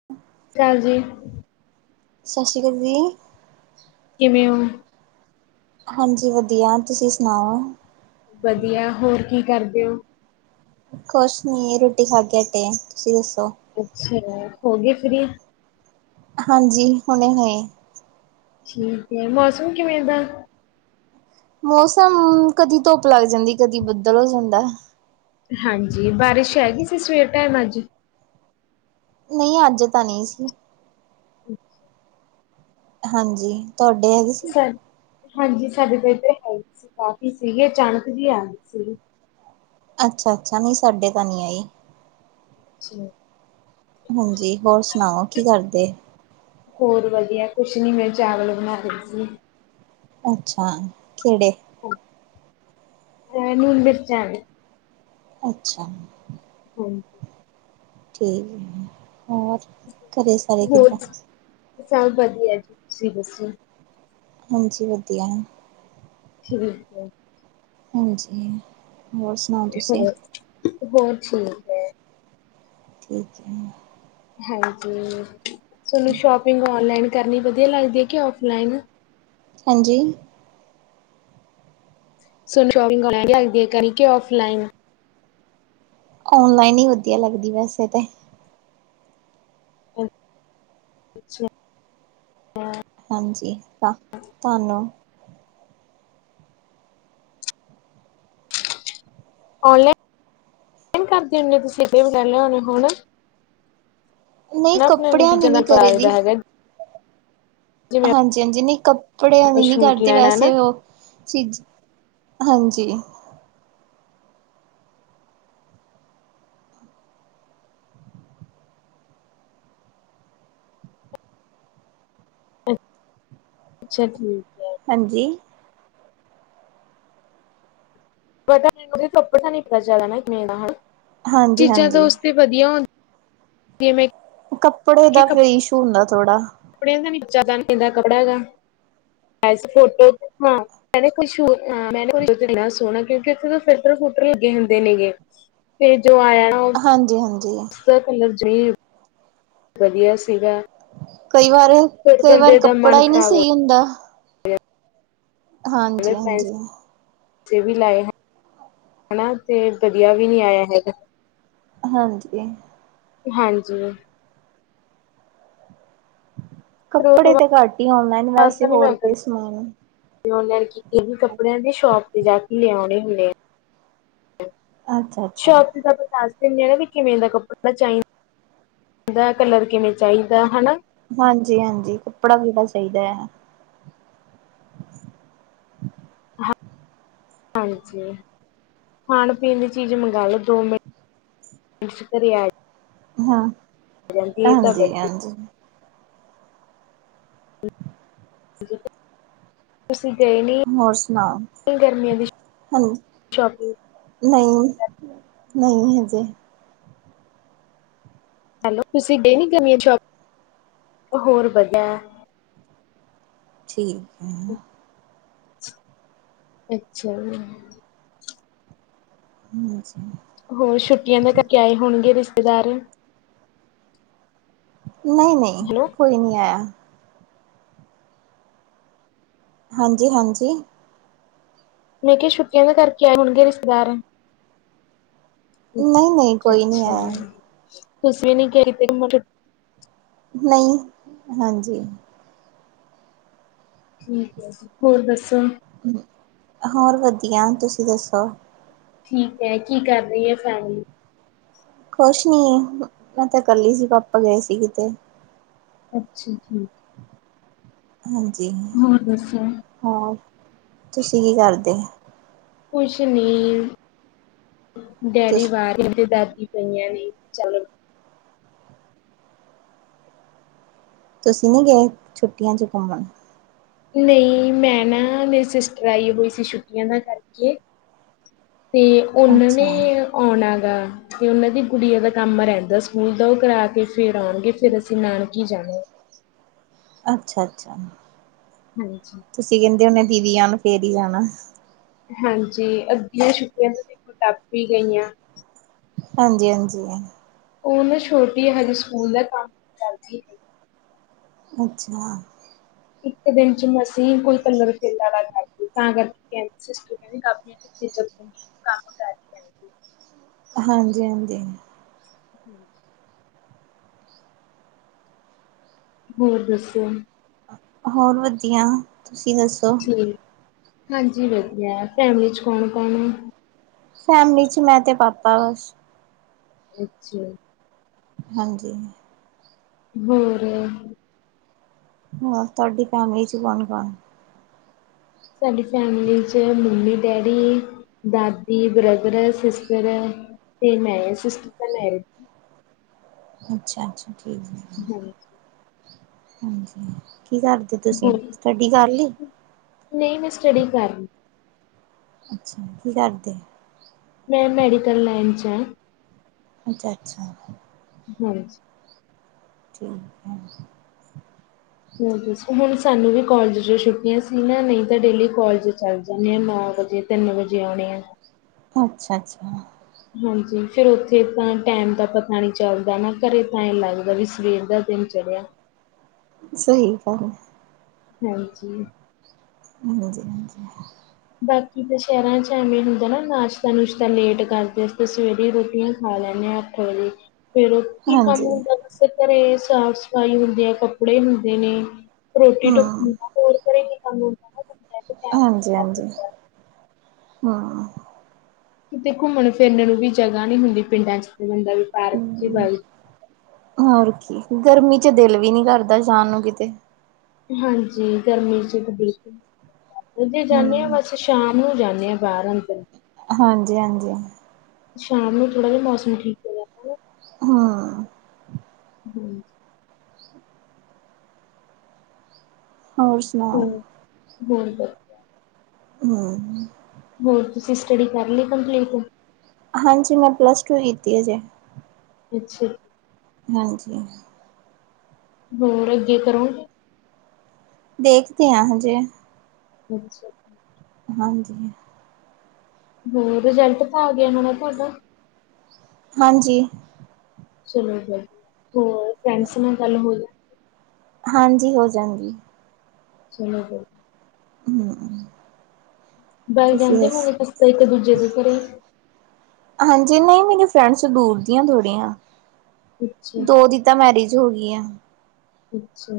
[inaudible] ਕਾਜੀ ਸਤਿ ਸ਼੍ਰੀ ਕਰਦੀ ਕਿਵੇਂ ਹੋ? ਹਾਂਜੀ ਵਧੀਆ ਤੁਸੀਂ ਸੁਣਾਓ? ਵਧੀਆ ਹੋਰ ਕੀ ਕਰਦੇ ਹੋ? ਕੁਛ ਨੀ ਰੋਟੀ ਖਾ ਕੇ ਹਟੇ ਆ ਤੁਸੀਂ ਦੱਸੋ? ਅੱਛਾ, ਹੋ ਗਏ ਫਰੀ? ਹਾਂਜੀ ਹੁਣੇ ਹੋਏ। ਠੀਕ ਐ ਮੌਸਮ ਕਿਵੇਂ ਦਾ? ਮੌਸਮ ਕਦੀ ਧੁੱਪ ਲੱਗ ਜਾਂਦੀ, ਕਦੀ ਬੱਦਲ ਹੋ ਜਾਂਦਾ। ਹਾਂਜੀ ਬਾਰਿਸ਼ ਹੈਗੀ ਸੀ, ਸਵੇਰ ਟਾਈਮ ਅੱਜ? ਨਹੀਂ ਅੱਜ ਤਾਂ ਨਹੀਂ ਸੀ। [inaudible] ਹਾਂਜੀ, ਤੁਹਾਡੇ ਹੈਗੇ ਸੀ? ਹਾਂਜੀ ਸਾਡੇ ਤੇ ਇਧਰ ਕਾਫੀ ਸੀਗੇ ਅਚਾਨਕ ਹੀ ਆ ਗਏ ਸੀ। ਅੱਛਾ -ਅੱਛਾ ਨਹੀਂ, ਸਾਡੇ ਤਾਂ ਨਹੀਂ ਆਏ ਛੇ ਹਾਂਜੀ ਹੋਰ ਸੁਣਾਓ, ਕੀ ਕਰਦੇ? ਹੋਰ ਵਧੀਆ ਕੁਛ ਨੀ, ਮੈਂ ਚਾਵਲ ਬਣਾ ਰਹੀ ਸੀ। ਅੱਛਾ ਕਿਹੜੇ? ਇਨੂੰ ਬੇਚੈਨ ਅੱਛਾ। ਹਾਏ ਠੀਕ ਐ ਹੋਰ ਘਰੇ ਸਾਰੇ ਹੋਰ ਕਿੱਦਾਂ? ਸਭ ਵਧੀਆ ਜੀ, ਤੁਸੀਂ ਦੱਸੋ? ਹਾਂਜੀ ਵਧੀਆ ਠੀਕ ਹੈ। ਹਾਂਜੀ ਮੌਸਮ ਹੋਰ ਹੋਰ ਠੀਕ ਹੈ। ਠੀਕ ਐ। ਹਾਂਜੀ, ਤੁਹਾਨੂੰ ਸ਼ੋਪਿੰਗ ਔਨਲਾਈਨ ਕਰਨੀ ਵਧੀਆ ਲੱਗਦੀ ਐ ਕਿ ਔਫਲਾਈਨ। ਹਾਂਜੀ। ਸਾਨੂੰ ਸ਼ੋਪਿੰਗ ਔਨਲਾਈਨ ਵਧੀਆ ਲੱਗਦੀ ਐ ਜਾ ਔਫਲਾਈਨ? ਔਨਲਾਈਨ ਈ ਵਧੀਆ ਲੱਗਦੀ ਵੈਸੇ ਤੇ। ਅੱਛਾ ਹਾਂ। ਹਾਂਜੀ ਤਾਂ, ਤੁਹਾਨੂੰ? ਔਲਾਈਨ, ਕਰਦੇ ਹੁੰਨੇ ਔ ਤੁਸੀਂ [unintelligible] ਨਹੀਂ ਹਨਾ ਆਪਣਾ ਕੱਪੜਿਆਂ ਦੀ ਨੀਜਾਂ [unintelligible] ਨੀ ਕਰੀ ਦੀ ਹੈਗਾ। ਜਿਵੇਂ ਹਾਂਜੀ-ਹਾਂਜੀ ਨਈ ਕੱਪੜਿਆਂ ਆਪਾਂ ਦੀ ਨੀ ਸ਼ੂਟ ਕਰਦੀ ਲੈਣਾ ਨਾ ਵੈਸੇ ਉਹ, ਚੀਜ਼ ਹਾਂਜੀ। ਅੱਛਾ ਠੀਕ। ਹੈ, ਹਾਂਜੀ। ਬਟ ਉਹਦੇ ਤੋਂਥੋੱ ਤਾਂ ਨੀ ਪਤਾ ਚੱਲਦਾ ਨਾ ਇੱਕ ਮੇ ਦਾ ਹੁਣ ਹਾਂਜੀ ਚੀਜ਼ਾਂ ਤਾਂ ਹਾਂਜੀ ਉਸ ਤੇ ਵਧੀਆ। ਮੈਂ ਕੱਪੜੇ ਕਿ ਦਾ ਕੋਈ ਇਸ਼ੂ ਹੁੰਦਾ ਥੋੜਾ। ਕੱਪੜਿਆਂ ਦਾ [unintelligible] ਕੱਪੜਿਆ ਦਾ, ਹੈਗਾ ਫੋਟੋ ਹਾਂ। [unintelligible] ਸੋਹਣਾ ਕਿਉਂਕਿ ਉੱਥੇ ਫਿਲਟਰ ਫੁਲਟਰ ਲੱਗੇ ਹੁੰਦੇ ਨੇ ਗੇ। ਵੇਜੋ ਆਇਆ। ਹਾਂਜੀ-ਹਾਂਜੀ। [inaudible] ਵਧੀਆ ਸੀਗਾ। ਕਈ ਵਾਰ ਫਿਰ ਕਈ ਵਾਰ ਬੰਦੇ ਦਾ ਕੱਪੜਾ ਮਨ ਈ ਨੀ ਖ਼ਰਾਬ ਹੋ ਸਈ ਹੁੰਦਾ। ਹਾਂਜੀ-ਹਾਂਜੀ। ਉੱਥੇ ਵੀ ਲਾਏ ਹਨਾ, ਤੇ ਵਧੀਆ ਵੀ ਨੀ ਆਇਆ ਹੈਗਾ। ਹਾਂਜੀ। ਹਾਂਜੀ। ਫਿਰ ਉਹ ਤੋਂ ਕੱਪੜੇ ਤੇ ਘੱਟ ਈ ਔਨਲਾਈਨ ਵੈਸੇ ਹੋਰ ਕੋਈ ਸਮਾਨ ਤੇ ਉਹਨਾਂ ਨੇ ਕਿਤੇ ਵੀ ਕੱਪੜਿਆਂ ਦੇ ਸ਼ੋਪ ਤੇ ਜਾ ਕੇ ਲਿਆਉਣੇ ਹੁੰਦੇ ਆ। ਅੱਛਾ। ਅੱਛਾ ਸ਼ੋਪ ਤੇ ਤਾ ਪਤਾਸ ਦਨੇ ਵੀ ਕਿਵੇਂ ਦਾ ਕੱਪੜਾ ਚਾਹੀਦਾ, ਦਾ ਕਲਰ ਕਿਵੇਂ ਚਾਹੀਦਾ ਹਨਾ। ਹਾਂਜੀ-ਹਾਂਜੀ ਕੱਪੜਾ ਵੀੜਾ ਚਾਹੀਦਾ ਐ। ਹਾਂਜੀ ਖਾਣ ਪੀਣ ਦੀ ਚੀਜ਼ ਮੰਗ ਲੋ ਦੋ ਮਿੰਟ। [inaudible] ਹਾਂ, ਜਾਂਦੀ ਹੈ ਇਹ ਤਾਂ ਵਧੀਆ ਹਾਂਜੀ-ਹਾਂਜੀ। [inaudible] ਤੁਸੀਂ ਗਏ ਨੀ, ਹੋਰ ਸੁਣਾਓ ਗਰਮੀਆਂ ਦੀ ਸ਼ੋਪਿੰਗ ਨਈ-ਨਈ ਹਜੇ। ਹੈਲੋ ਤੁਸੀਂ ਗਏ ਨੀ ਗਰਮੀਆਂ ਦੀ ਸੋਪਿਗ, ਹੋਰ ਵਧੀਆ। ਠੀਕ ਐ। ਅੱਛਾ ਜੀ। ਹਾਂਜੀ। ਹੋਰ ਛੁੱਟੀਆਂ ਦਾ ਕਿਆ ਈ ਹੋਣਗੇ ਰਿਸ਼ਤੇਦਾਰ। ਨਈ-ਨਈ ਹੈਲੋ ਕੋਈ ਨੀ ਆਇਆ। ਹਾਂਜੀ-ਹਾਂਜੀ। ਮੈਂ ਕਿਹਾ ਛੁੱਟੀਆਂ ਦੇ ਕਰਕੇ ਆਏ ਹੋਣਗੇ ਰਿਸ਼ਤੇਦਾਰ। ਨ‌ਈ-ਨ‌ਈ ਕੋਈ ਨੀ ਐ। ਤੁਸੀ ਵੀ [unintelligible] ਨ‌ਈ, ਹਾਂਜੀ। ਠੀਕ ਐ ਜੀ, ਹੋਰ ਦੱਸੋ? ਹੋਰ ਵਧੀਆ, ਤੁਸੀਂ ਦੱਸੋ? ਠੀਕ ਐ, ਕੀ ਕਰ ਰੀ ਐ ਫੈਮਲੀ? ਕੁਛ ਨੀ, ਮੈਂ ਤਾਂ ਕੱਲੀ ਸੀ ਪਾਪਾ ਗਏ ਸੀ ਕਿਤੇ। ਅੱਛਾ ਠੀਕ ਹਾਂਜੀ। ਹੋਰ ਦੱਸੋ? ਹੋਰ, ਤੁਸੀਂ ਕੀ ਕਰਦੇ? ਕੁਛ ਨੀ, ਤੁ ਡੈਡੀ ਬਾਹਰ ਗਏ ਤੇ ਦਾਦੀ ਪਈਆ ਨੇ ਚੱਲ। ਤੁਸੀਂ ਨੀ ਗਏ, ਛੁੱਟੀਆਂ ਚ ਘੁੰਮਣ? ਨ‌ਈ ਮੈਂ ਨਾ ਮੇਰੀ ਸਿਸਟਰ ਆਈ ਹੋਈ ਸੀ ਛੁੱਟੀਆਂ ਦਾ ਕਰਕੇ ਤੇ ਓਨਾਂ ਅੱਛਾ ਨੇ ਆਉਣਾ ਗਾ, ਤੇ ਓਨਾਂ ਦੀ ਗੁੜੀਆਂ ਦਾ ਕੰਮ ਰਹਿੰਦਾ ਸਕੂਲ ਦਾ ਓ ਕਰਾ ਕੇ ਫ ਫੇਰ ਆਣਗੇ ਫੇਰ ਅਸੀਂ ਨਾਨਕੀ ਜਾਣਾ। ਅੱਛਾ-ਅੱਛਾ। ਹਾਂਜੀ। ਤੁਸੀਂ ਕਹਿੰਦੇ ‌ਓ ਮੈਂ ਦੀਦੀ ਆਣ ਫੇਰ ਈ ਜਾਣਾ। ਹਾਂਜੀ ਅੱਧੀਆ ਛੁੱਟੀਆਂ ਤਾਂ ਦੇਖੋ ਟੱਪ ਈ ਗਈਆ। ਹਾਂਜੀ-ਹਾਂਜੀ। ਓ ਨਾ ਛੋਟੀ ਆ ਹਲੇ ਸਕੂਲ ਦਾ ਕੰਮ ਕਰਦੀ ਨੀ। ਅੱਛਾ। ਇੱਕ ਦਿਨ ਚ ਮਸੀ ਕੋਈ ਕਲਰ ਫਿਲ ਕਰਦੀ ਤਾਂ ਕਰਕੇ ਕਹਿ ਸਿਸਟਰ ਕਹਿੰਦੀ ਕਾਫੀ ਚੱਲ ਹਾਂਜੀ-ਹਾਂਜੀ। ਹੂੰ। ਹੋਰ ਦੱਸੋ? ਹੋਰ ਵਧੀਆ, ਤੁਸੀਂ ਦੱਸੋ? ਠੀਕ ਹਾਂਜੀ ਵਧੀਆ, ਫੈਮਲੀ ਚ ਕੌਣ-ਕੌਣ ਨੇ? ਫੈਮਿਲੀ ਚ ਮੈਂ ਤੇ ਪਾਪਾ ਬਸ। ਅੱਛਾ। ਹਾਂਜੀ। ਹੋਰ? ਹੋਰ ਤੁਹਾਡੀ ਫੈਮਿਲੀ ਚ ਕੌਣ-ਕੌਣ? ਸਾਡੀ ਫੈਮਿਲੀ ਚ ਮੰਮੀ-ਡੈਡੀ ਦਾਦੀ, ਬਰਦਰ, ਸਿਸਟਰ ਤੇ ਮੈਂ ਆ, ਸਿਸਟਰ ਤਾਂ ਮੈਰੀਡ ਅੱਛਾ-ਅੱਛਾ, ਠੀਕ ਐ। ਹੂੰ। ਹਾਂਜੀ, ਕੀ ਕਰਦੇ ਤੁਸੀਂ ਸਟੱਡੀ ਕਰਲੀ? ਨ‌ਈ ਮੈਂ ਸਟੱਡੀ ਕਰ ਅੱਛਾ, ਕੀ ਕਰਦੇ? ਮੈਂ ਮੈਡੀਕਲ ਲਾਈਨ ਚ ਆ। ਅੱਛਾ-ਅੱਛਾ। ਹਾਂਜੀ। ਠੀਕ ਐ। ਹੋਰ ਦੱਸੋ ਹੁਣ ਸਾਨੂੰ ਵੀ ਕੋਲਜ 'ਚ ਛੁੱਟੀਆਂ ਸੀ ਨਾ ਨਈ ਤਾਂ ਡੇਲੀ ਕੋਲਜ ਚੱਲ ਜਾਣੇ ਆ ਨੌ ਵਜੇ ਤਿੰਨ ਵਜੇ ਆਉਣੇ ਆ। ਅੱਛਾ ਜੀ। ਹਾਂਜੀ ਫੇਰ ਉੱਥੇ ਤਾਂ ਟੈਮ ਦਾ ਪਤਾ ਨੀ ਚੱਲਦਾ ਨਾ ਘਰੇ ਤਾਂ ਐਂ ਲੱਗਦਾ ਵੀ ਸਵੇਰ ਦਾ ਦਿਨ ਚੜਿਆ। ਸਹੀ ਗੱਲ। ਹਾਂਜੀ। ਹਾਂਜੀ-ਹਾਂਜੀ [unintelligible] ਬਾਕੀ ਤਾਂ ਸ਼ਹਿਰਾਂ 'ਚ ਐਵੇਂ ਹੁੰਦਾ ਨਾ ਨਾਸ਼ਤਾ-ਨੁਸਤਾ ਲੇਟ ਕਰਦੇ ਆ ਅਸੀਂ ਤਾਂ ਸਵੇਰੇ ਰੋਟੀਆਂ ਖਾ ਲੈਣੇ ਹਾਂ ਅੱਠ ਵਜੇ ਫੇਰ ਕੀ ਕੰਮ ਹਾਂਜੀ ਹੁੰਦਾ ਵੈਸੇ ਘਰੇ ਸਾਫ਼-ਸਫ਼ਾਈ ਹੁੰਦੀ ਹੈ, ਕੱਪੜੇ ਹੁੰਦੇ ਨੇ ਰੋਟੀ- ਟੁਕ ਹਮ ਹੁੰਦਾ ਹੋਰ ਘਰੇ ਕੀ ਕੰਮ ਨਾ ਬੰਦਾ ਇੱਕ ਟਾਈਮ ਨਾਲ ਹੀ ਕਰ ਹਾਂਜੀ-ਹਾਂਜੀ, ਲੈਂਦਾ ਹੂੰ ਕਿਤੇ ਘੁੰਮਣ- ਫਿਰਨ ਨੂੰ ਵੀ ਜਗ੍ਹਾ ਨੀ ਹੁੰਦੀ ਪਿੰਡਾਂ 'ਚ ਬੰਦਾ ਵੀ ਪਾਰਕ 'ਚ ਹੀ ਹੂੰ, ਵਗ ਹੋਰ ਕੀ ਗਰਮੀ 'ਚ ਦਿਲ ਵੀ ਨੀ ਕਰਦਾ ਜਾਣ ਨੂੰ ਕਿਤੇ ਹਾਂਜੀ! ਗਰਮੀ 'ਚ ਬਕੁਲ ਜੇ ਹੂੰ। ਜਾਣੇ ਆ ਬਸ ਸ਼ਾਮ ਨੂੰ ਜਾਣੇ ਆ ਬਾਰ- ਅੰਦਰ। ਹਾਂਜੀ-ਹਾਂਜੀ ਸ਼ਾਮ ਨੂੰ ਥੋੜਾ ਜਿਹਾ ਮੌਸਮ ਠੀਕ ਜਾਂਦਾ ਨਾ ਹਾਂ ਹਾਂਜੀ ਹੋਰ ਸੁਣਾ ਹੋਰ ਹੋਰ ਦੱਸ ਹੂੰ ਹੋਰ ਤੁਸੀਂ ਸਟੱਡੀ ਕਰ ਲਈ ਕੰਪਲੀਟ? ਹਾਂਜੀ! ਮੈਂ ਪਲੱਸ ਟੂ ਕੀਤੀ ਆ ਹਜੇ ਅੱਛਾ ਹਾਂਜੀ ਹੋਰ ਅੱਗੇ ਕਰੋਗੇ ਦੇਖਦੇ ਹਾਂ ਹਜੇ ਅੱਛਾ ਹਾਂਜੀ ਹੋਰ ਰਿਜਲਟ ਤਾਂ ਆ ਗਿਆ ਹੋਣਾ ਤੁਹਾਡਾ ਹਾਂਜੀ ਚਲੋ ਹੋਰ ਫੈਂਡਸ ਨਾਲ ਗੱਲ ਹੋ ਹਾਂਜੀ ਹੋ ਜਾਂਦੀ ਆ ਚਲੋ ਵ ਹੂੰ ਵਗ ਤੁਸੀਂ ਜਾਂਦੇ ਹੋਣੇ ਦੱਸੋ? ਤੁਸੀਂ ਤਾਂ ਇੱਕ-ਦੂਜੇ ਦੇ ਘਰੇ ਹਾਂਜੀ ਨਈ ਮੇਰੀ ਫਰੈਂਡਸ ਦੂਰ ਦੀਆਂ ਥੋੜੀਆਂ ਅੱਛਾ ਜੀ ਦੋ ਦੀ ਤਾਂ ਮੈਰਿਜ ਹੋ ਗਈ ਆ ਅੱਛਾ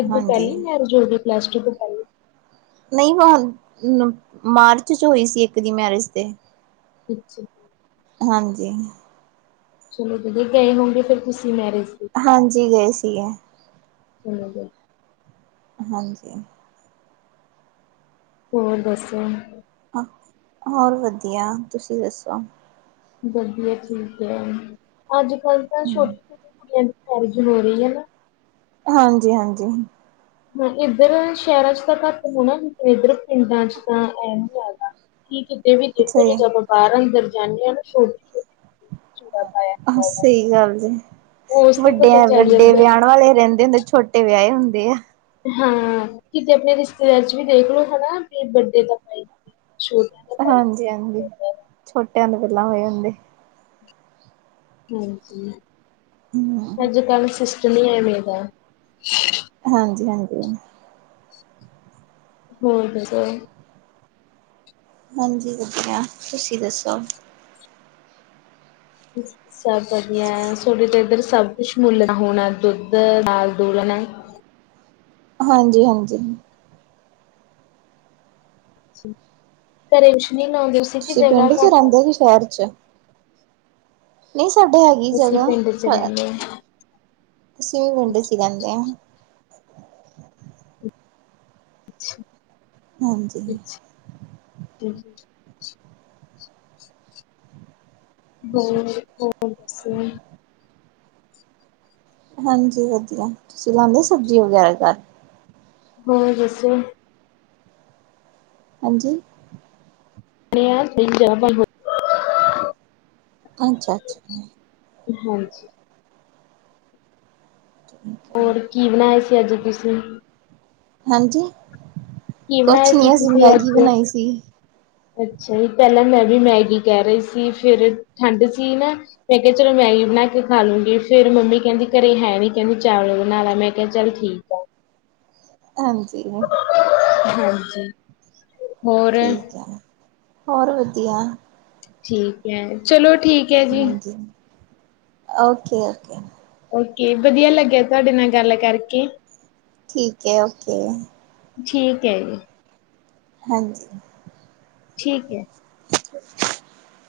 ਏਦੂ ਹਾਂਜੀ ਪਹਿਲਾ ਮੈਰਿਜ ਹੋ ਗਈ ਕਲਾਸ ਟੂ ਤੋਂ ਪਹਿਲਾਂ। ਨਹੀਂ ਮਾਰਚ ਚ ਹੋਈ ਸੀ ਇੱਕ ਦੀ ਮੈਰਿਜ ਤੇ ਅੱਛਾ ਜੀ ਹਾਂਜੀ ਚਲੋ ਜੇ ਗਏ ਹੋਗੇ ਫੇਰ ਤੁਸੀਂ ਮੈਰਿਜ ਦੇ ਹਾਂਜੀ ਗਏ ਸੀਗੇ ਚ [unintelligible] ਹਾਂਜੀ [unintelligible] ਹੋਰ ਦੱਸ ਹੋਰ ਵਧੀਆ ਤੁਸੀਂ ਦੱਸੋ ਵਧੀਆ ਜੀ ਵਧੀਆ ਹੈ ਅੱਜ ਕੱਲ ਤਾਂ ਛੋਟੇ ਛੋਟੇ ਕੁੜੀਆਂ ਦੀ ਮੈਰਿਜ ਹੋ ਰਹੀ ਹੈ ਨਾ ਹਾਂਜੀ ਹਾਂਜੀ ਹ ਇੱਧਰ ਸ਼ਹਿਰਾਂ ਚ ਤਾਂ ਘੱਟ ਹੋਣਾ ਲੇਕਿਨ ਇੱਧਰ ਪਿੰਡਾਂ ਚ ਤਾਂ ਐ ਨ ਜਾਦਾ ਕੀ ਕਿਤੇ ਵੀ ਦੇਖੋ ਸਹੀ। ਜਦੋਂ ਆਪਾਂ ਬਾਹਰ ਅੰਦਰ ਜਾਂਦੇ ਹਾਂ ਨਾ ਛੋਟੀ ਛੋਟੀ ਸਹੀ ਗੱਲ ਜੀ ਉਸ ਤੋਂ ਪਤਾ ਵਡਿਆ ਚੱਲ ਵੱਡੇ ਜਾਂਦਾ। ਵਿਆਣ ਵਾਲੇ ਰਹਿੰਦੇ ਹੁੰਦੇ ਛੋਟੇ ਵਿਆਏ ਹੁੰਦੇ ਆ ਹਾਂ ਕਿਤੇ ਆਪਣੇ ਰਿਸ਼ਤੇਦਾਰ ਚ ਵੀ ਦੇਖਲੋ, ਹਨਾ ਵੀ ਬੱਡੇ ਤਾਂ ਛੋ। ਹਾਂਜੀ, ਛੋਟਿਆਂ ਦੇ ਪੈਲਾਂ ਹੋਏ ਹੁੰਦੇ। ਹਾਂਜੀ, ਹੂੰ, ਅੱਜ ਕਲ ਸਿਸਟਮ ਹੀ ਐਵੇਂ ਦਾ। ਹਾਂਜੀ -ਹਾਂਜੀ। ਹੋਰ ਦਸੋ ਹਾਂਜੀ, ਵਧੀਆ ਤੁਸੀਂ ਦੱਸੋ। ਹਮ। ਸਭ ਵਧੀਆ ਸੋਡੇ ਤਾਂ ਇੱਧਰ, ਸਭ ਕੁਛ ਮੁੱਲ ਹੋਣਾ ਦੁੱਧ ਦਾਲ ਦੁਲਣਾ। ਹਾਂਜੀ- ਹਾਂਜੀ। ਘਰੇ ਸ਼ਨੀ ਨ ਤੁਸੀ ਕੇ ਤੁਸੀਂ ਜਗ੍ਹਾ ਪਿੰਡ 'ਚ ਘੱਟ ਹੈ। ਰਹਿੰਦੇ ਕਿ ਸ਼ਹਿਰ ਚ ਨਹੀਂ, ਸਾਡੇ ਹੈਗੀ ਅਸੀਂ ਜਗ੍ਹਾ। ਪਿੰਡ ਚ ਰਹਿੰਦੇ ਹਾਂ। ਅਸੀਂ ਵੀ ਪਿੰਡ ਚ ਰਹਿੰਦੇ ਹਾਂ। ਅੱਛਾ। ਹਾਂਜੀ। ਹਮ। ਹੋ -ਹੋ ਬੱਸ। ਹਾਂਜੀ ਵਧੀਆ ਤੁਸੀਂ ਲਾਉਦੇ, ਸਬਜ਼ੀ ਵਗੈਰਾ ਘ। ਹੋ ਦੱਸ। ਹਾਂਜੀ। ਸਹੀਦੇ ਬਾਈ। [unintelligible] ਅੱਛਾ -ਅੱਛਾ। ਹਾਂਜੀ। ਠੀਕ ਹੈ। ਹੋਰ ਕੀ ਬਣਾਏ ਸੀ, ਅੱਜ ਤੁਸੀਂ। ਕੀ ਹਾਂਜੀ ਕੁਛ ਬਣਾਇਆ ਸੀ ਨੀ, ਅਸੀਂ ਤੁਸੀਂ ਮੈਗੀ ਅੱਜ ਬਣਾਈ ਸੀ। ਅੱਛਾ ਜੀ ਪੈਲਾਂ ਮੈਂ ਵੀ ਮੈਗੀ ਕਹਿ ਰਹੀ ਸੀ, ਫੇਰ ਠੰਡ ਸੀ ਨਾ। ਮੈਂ ਕਿਹਾ ਚਲੋ ਮੈਗੀ ਬਣਾ ਕੇ ਖਾ ਲੂੰਗੀ, ਫੇਰ ਮੰਮੀ ਕਹਿੰਦੀ ਘਰੇ ਹੈ ਨੀ ਕਹਿੰਦੀ ਚਾਵਲ ਬਣਾ ਲਾ ਮੈਂ। ਕਿਹਾ ਚੱਲ ਠੀਕ ਆ। ਹਾਂਜੀ। ਹਾਂਜੀ। ਹੋਰ ਠੀਕ ਹੈ ਹੋਰ ਵਧੀਆ। ਠੀਕ ਐ। ਚਲੋ ਠੀਕ ਹੈ ਜੀ ਹਾਂਜੀ। ਓਕੇ-ਓਕੇ। ਓਕੇ। ਵਧੀਆ ਲੱਗਿਆ, ਤੁਹਾਡੇ ਨਾਲ ਗੱਲ ਕਰਕੇ। ਠੀਕ ਐ। ਓਕੇ। ਠੀਕ ਹੈ ਜੀ। ਹਾਂਜੀ। ਠੀਕ ਏ। [unintelligible]